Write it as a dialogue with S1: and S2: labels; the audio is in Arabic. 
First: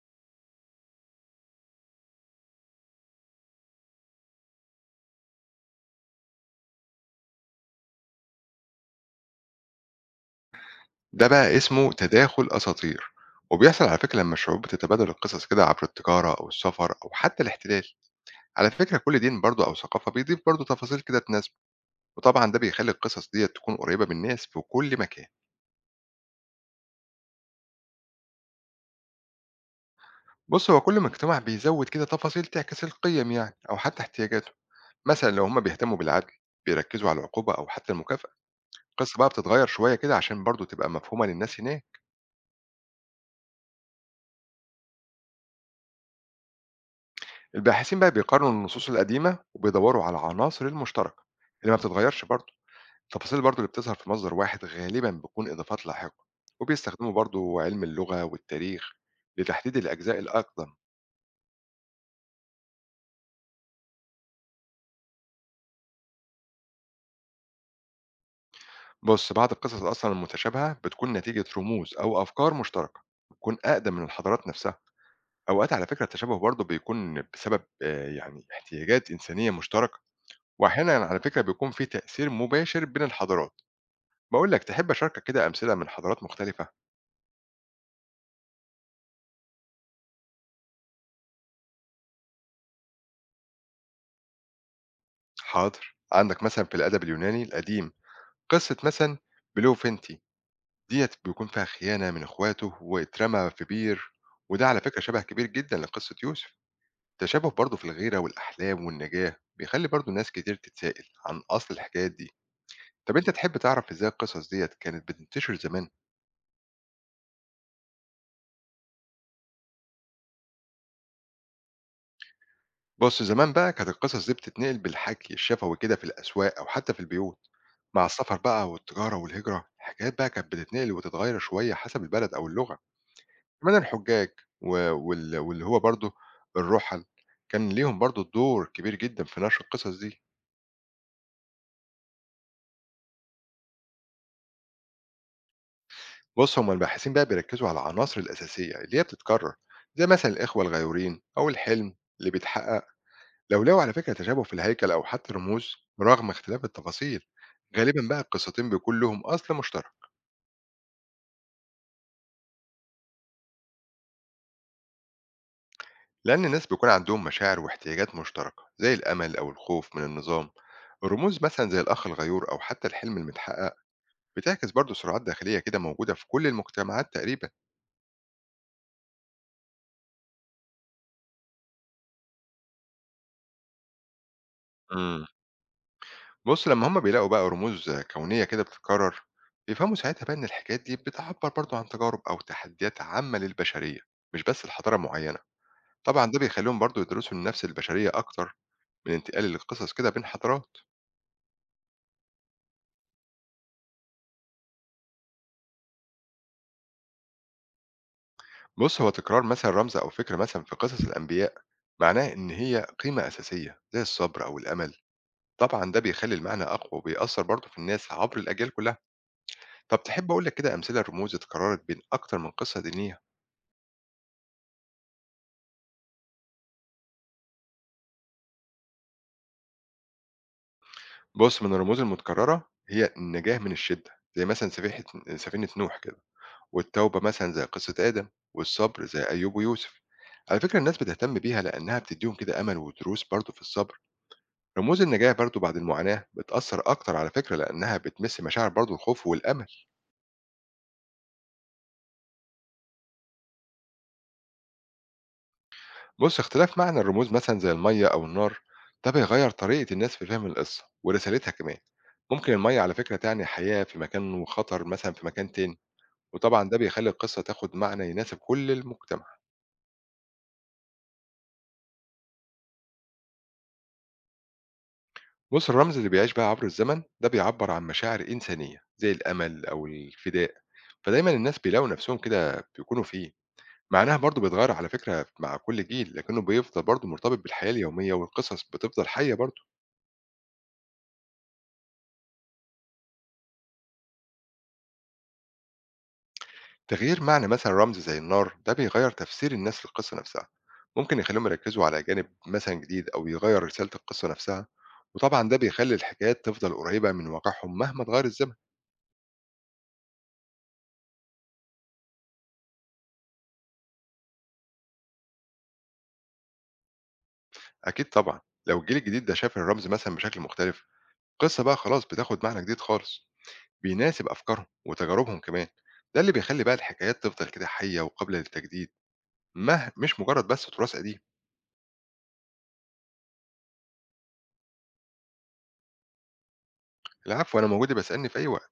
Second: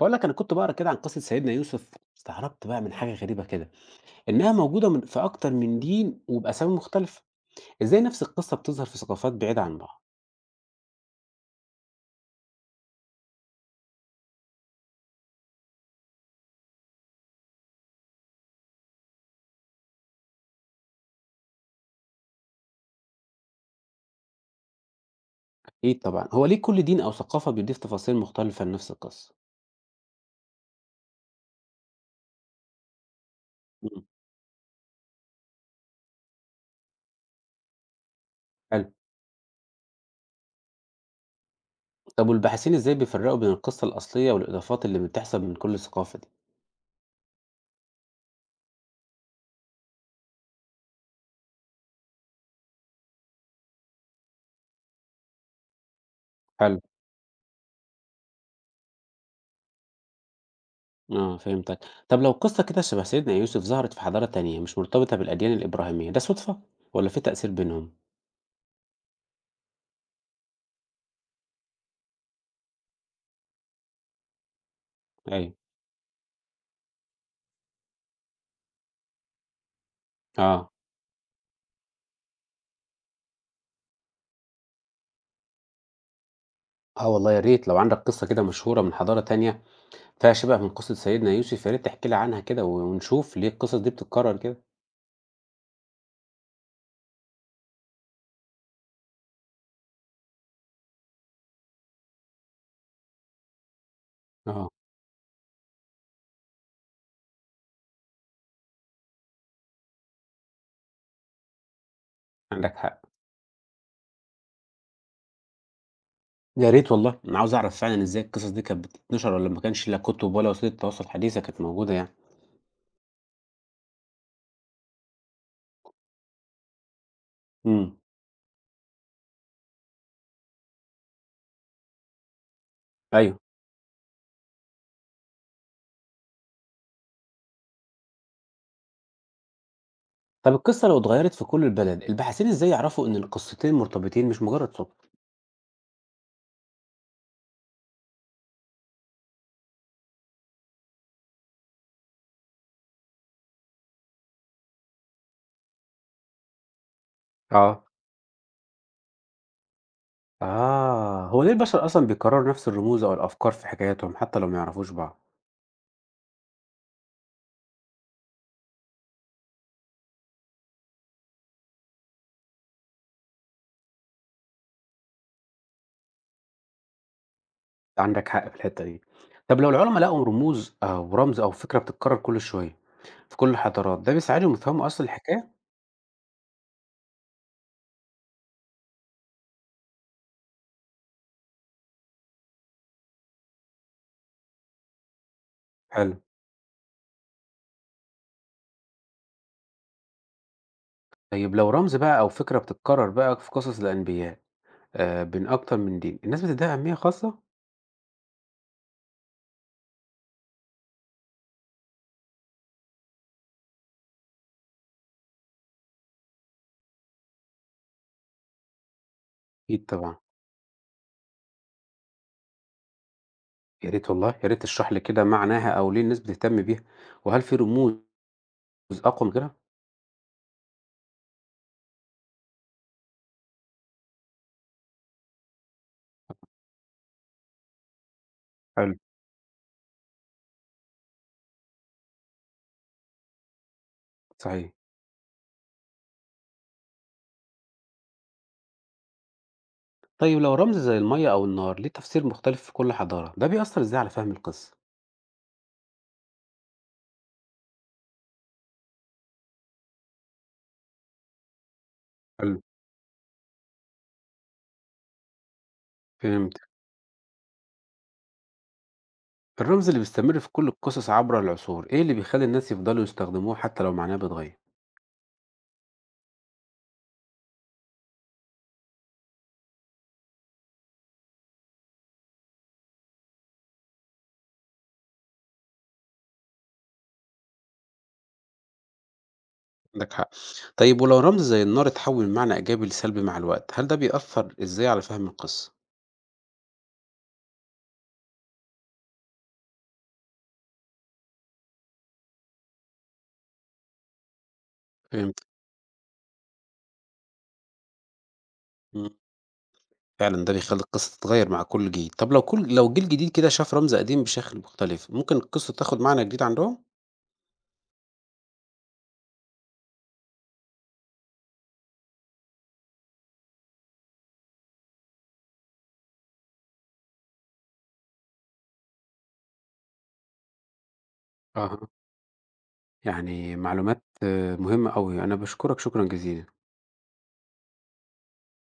S1: باقول لك أنا كنت باقرا كده عن قصة سيدنا يوسف، استغربت بقى من حاجة غريبة كده، إنها موجودة في أكتر من دين وبأسامي مختلفة، إزاي نفس القصة بتظهر في ثقافات بعيدة عن بعض؟
S2: ده بقى اسمه تداخل أساطير، وبيحصل على فكرة لما الشعوب بتتبادل القصص كده عبر التجارة أو السفر أو حتى الاحتلال. على فكرة كل دين برضه أو ثقافة بيضيف برضه تفاصيل كده تناسبه، وطبعا ده بيخلي القصص دي تكون قريبة من الناس في كل مكان.
S1: أكيد طبعًا، هو ليه كل دين أو ثقافة بيضيف تفاصيل مختلفة لنفس القصة؟
S2: بص هو كل مجتمع بيزود كده تفاصيل تعكس القيم يعني أو حتى
S1: إمم.
S2: احتياجاته. مثلا لو هما بيهتموا بالعدل بيركزوا على العقوبة أو حتى المكافأة.
S1: حلو.
S2: القصة بقى بتتغير شوية كده عشان برضه تبقى مفهومة للناس هناك.
S1: طب والباحثين إزاي بيفرقوا بين القصة الأصلية والإضافات اللي بتحصل من كل ثقافة دي؟
S2: الباحثين بقى بيقارنوا النصوص القديمة وبيدوروا على عناصر المشتركة اللي ما بتتغيرش برضه. التفاصيل برضو اللي بتظهر في مصدر واحد غالبا بتكون إضافات لاحقة.
S1: حلو.
S2: وبيستخدموا برضو علم اللغة والتاريخ لتحديد الأجزاء الأقدم.
S1: آه، فهمتك. طب لو قصة كده شبه سيدنا يوسف ظهرت في حضارة تانية مش مرتبطة بالأديان الإبراهيمية، ده صدفة والّا في تأثير بينهم؟
S2: بص بعض القصص أصلا المتشابهة بتكون نتيجة رموز أو أفكار مشتركة بتكون أقدم من الحضارات نفسها.
S1: أيوه.
S2: أوقات على فكرة التشابه برضو بيكون بسبب يعني احتياجات إنسانية مشتركة.
S1: آه.
S2: وأحيانا على فكرة بيكون في تأثير مباشر بين الحضارات. بقول لك تحب أشاركك كده أمثلة من حضارات مختلفة؟
S1: آه والله يا ريت، لو عندك قصة كده مشهورة من حضارة تانية فيها شِبَه من قصة سيدنا يوسف، يا ريت تحكي لي عنها كده و ونشوف ليه القصص دي بتتكرر كده.
S2: حاضر، عندك مثلا في الأدب اليوناني القديم قصة مثلا بلوفنتي ديّة بيكون فيها خيانة من إخواته واترمى في بير، وده
S1: آه.
S2: على فكرة شبه كبير جدًا لقصة يوسف. تشابه برضه في الغيرة والأحلام والنجاة، بيخلّي برضه ناس كتير تتسائل عن أصل الحكايات دي.
S1: عندك حق.
S2: طب أنت تحب تعرف إزاي القصص ديّة كانت بتنتشر زمان؟
S1: يا ريت والله، أنا عاوز أعرف فعلًا إزاي القصص دي كانت بتتنشر والّا ما كانش لا كُتب ولا وسيلة تواصل حديثة كانت موجودة يعني.
S2: بُص زمان بقى كانت القصص دي بتتنقل بالحكي الشفوي كده في الأسواق أو حتى في البيوت.
S1: إمم.
S2: مع السفر بقى والتجارة والهجرة، الحكايات بقى كانت بتتنقل وتتغير شوية حسب البلد أو اللغة.
S1: أيوه.
S2: كمان الحُجّاج و وال واللي هو برضه الرُّحَل، كان ليهم برضه دور كبير جدًا في نشر القصص دي.
S1: طَب القصة لو اتغيّرت في كل البلد، الباحثين إزاي يعرفوا إن القصتين مرتبطين مش مجرد صُدفة؟
S2: بُص، هم الباحثين بقى بيركّزوا على العناصر الأساسية اللي هي بتتكرّر، زي مثلًا الإخوة الغيورين أو الحلم اللي بيتحقق. لو لقوا على فكرة تشابه في الهيكل أو حتى رموز رغم اختلاف التفاصيل،
S1: آه.
S2: غالبًا بقى القصتين بيكون لهم أصل مشترك.
S1: آه، هو ليه البشر أصلًا بيكرروا نفس الرموز أو الأفكار في حكاياتهم حتى لو ما يعرفوش بعض؟
S2: لإن الناس بيكون عندهم مشاعر واحتياجات مشتركة زي الأمل أو الخوف من النظام. الرموز مثلًا زي الأخ الغيور أو حتى الحلم المتحقق بتعكس برضه صراعات داخلية كده موجودة في كل المجتمعات تقريبا.
S1: عندك حق في الحتة دي. طب لو العُلَما لقوا رموز أو رمز أو فكرة بتتكرر كل شوية في كل الحضارات، ده بيساعدهم يفهموا أصل
S2: امم
S1: الحكاية؟
S2: بص لما هم بيلاقوا بقى رموز كونية كده بتتكرر بيفهموا ساعتها بقى إن الحكايات دي بتعبر برضه عن تجارب أو تحديات عامة للبشرية، مش بس لحضارة معينة.
S1: حلو.
S2: طبعا ده بيخليهم برضه يدرسوا النفس البشرية أكتر من انتقال القصص كده بين حضارات.
S1: طيب لو رمز بقى أو فكرة بتتكرر بقى في قصص الأنبياء بين أكتر من دين، الناس بتدّيها أهمية خاصة؟
S2: بص هو تكرار مثلا رمز أو فكرة مثلا في قصص الأنبياء معناه إن هي قيمة أساسية زي الصبر أو الأمل. طبعا ده بيخلي المعنى أقوى وبيأثر برضه في الناس عبر الأجيال كلها.
S1: أكيد
S2: طب
S1: طبعًا.
S2: تحب أقول لك كده أمثلة لرموز اتكررت بين أكتر من قصة دينية؟
S1: يا ريت والله، يا ريت تشرح لي كده معناها أو ليه الناس بتهتم بيها، وهل في رموز أقوى من غيرها؟
S2: بُص، من الرموز المتكررة هي النجاة من الشدة، زي مثلًا سفينة نوح كده، والتوبة مثلًا زي قصة آدم،
S1: حلو.
S2: والصبر زي أيوب ويوسف. على فكرة الناس بتهتم بيها لأنها بتديهم كده أمل ودروس برضه في الصبر.
S1: صحيح.
S2: رموز النجاة برضه بعد المعاناة بتأثر أكتر على فكرة لأنها بتمس مشاعر برضه الخوف والأمل.
S1: طيب لو رمز زي المَيّة أو النار ليه تفسير مختلف في كل حضارة، ده بيأثّر إزاي على فهم القصة؟
S2: بص اختلاف معنى الرموز مثلا زي المية أو النار ده بيغير طريقة الناس في فهم القصة ورسالتها كمان. ممكن
S1: حلو.
S2: المية على فكرة تعني حياة في مكان وخطر مثلا في مكان تاني.
S1: فهمت.
S2: وطبعا ده بيخلي القصة تاخد معنى يناسب كل المجتمع.
S1: الرمز اللي بيستمر في كل القصص عبر العصور إيه اللي بيخلي الناس يفضلوا يستخدموه حتى لو معناه بيتغير؟
S2: بص الرمز اللي بيعيش بقى عبر الزمن ده بيعبر عن مشاعر إنسانية زي الأمل أو الفداء، فدايما الناس بيلاقوا نفسهم كده بيكونوا فيه. معناها برضه بيتغير على فكرة مع كل جيل، لكنه بيفضل برضه مرتبط بالحياة اليومية والقصص بتفضل حية برضه.
S1: عندك حق. طيب ولو رمز زي النار اتحول من معنى إيجابي لسلبي مع الوقت، هل ده بيأثر إزاي على فهم القصة؟
S2: تغيير معنى مثلا رمز زي النار ده بيغير تفسير الناس للقصة نفسها. ممكن يخليهم يركزوا على جانب مثلا جديد أو يغير رسالة القصة نفسها.
S1: فهمت.
S2: وطبعا ده بيخلي الحكايات تفضل قريبة من واقعهم مهما تغير الزمن.
S1: مم. فعلا ده بيخلي القصة تتغير مع كل جيل. طب لو كل لو جيل جديد كده شاف رمز قديم بشكل مختلف، ممكن القصة تاخد معنى جديد عندهم؟
S2: أكيد طبعا، لو الجيل الجديد ده شاف الرمز مثلا بشكل مختلف القصة بقى خلاص بتاخد معنى جديد خالص بيناسب أفكارهم وتجاربهم كمان. ده اللي بيخلي بقى الحكايات تفضل كده حية وقابلة للتجديد، مش مجرد بس تراث قديم.
S1: أها. يعني معلومات مهمة أوي. أنا بشكرك شكرا جزيلا
S2: العفو، أنا موجود، بسألني في أي وقت.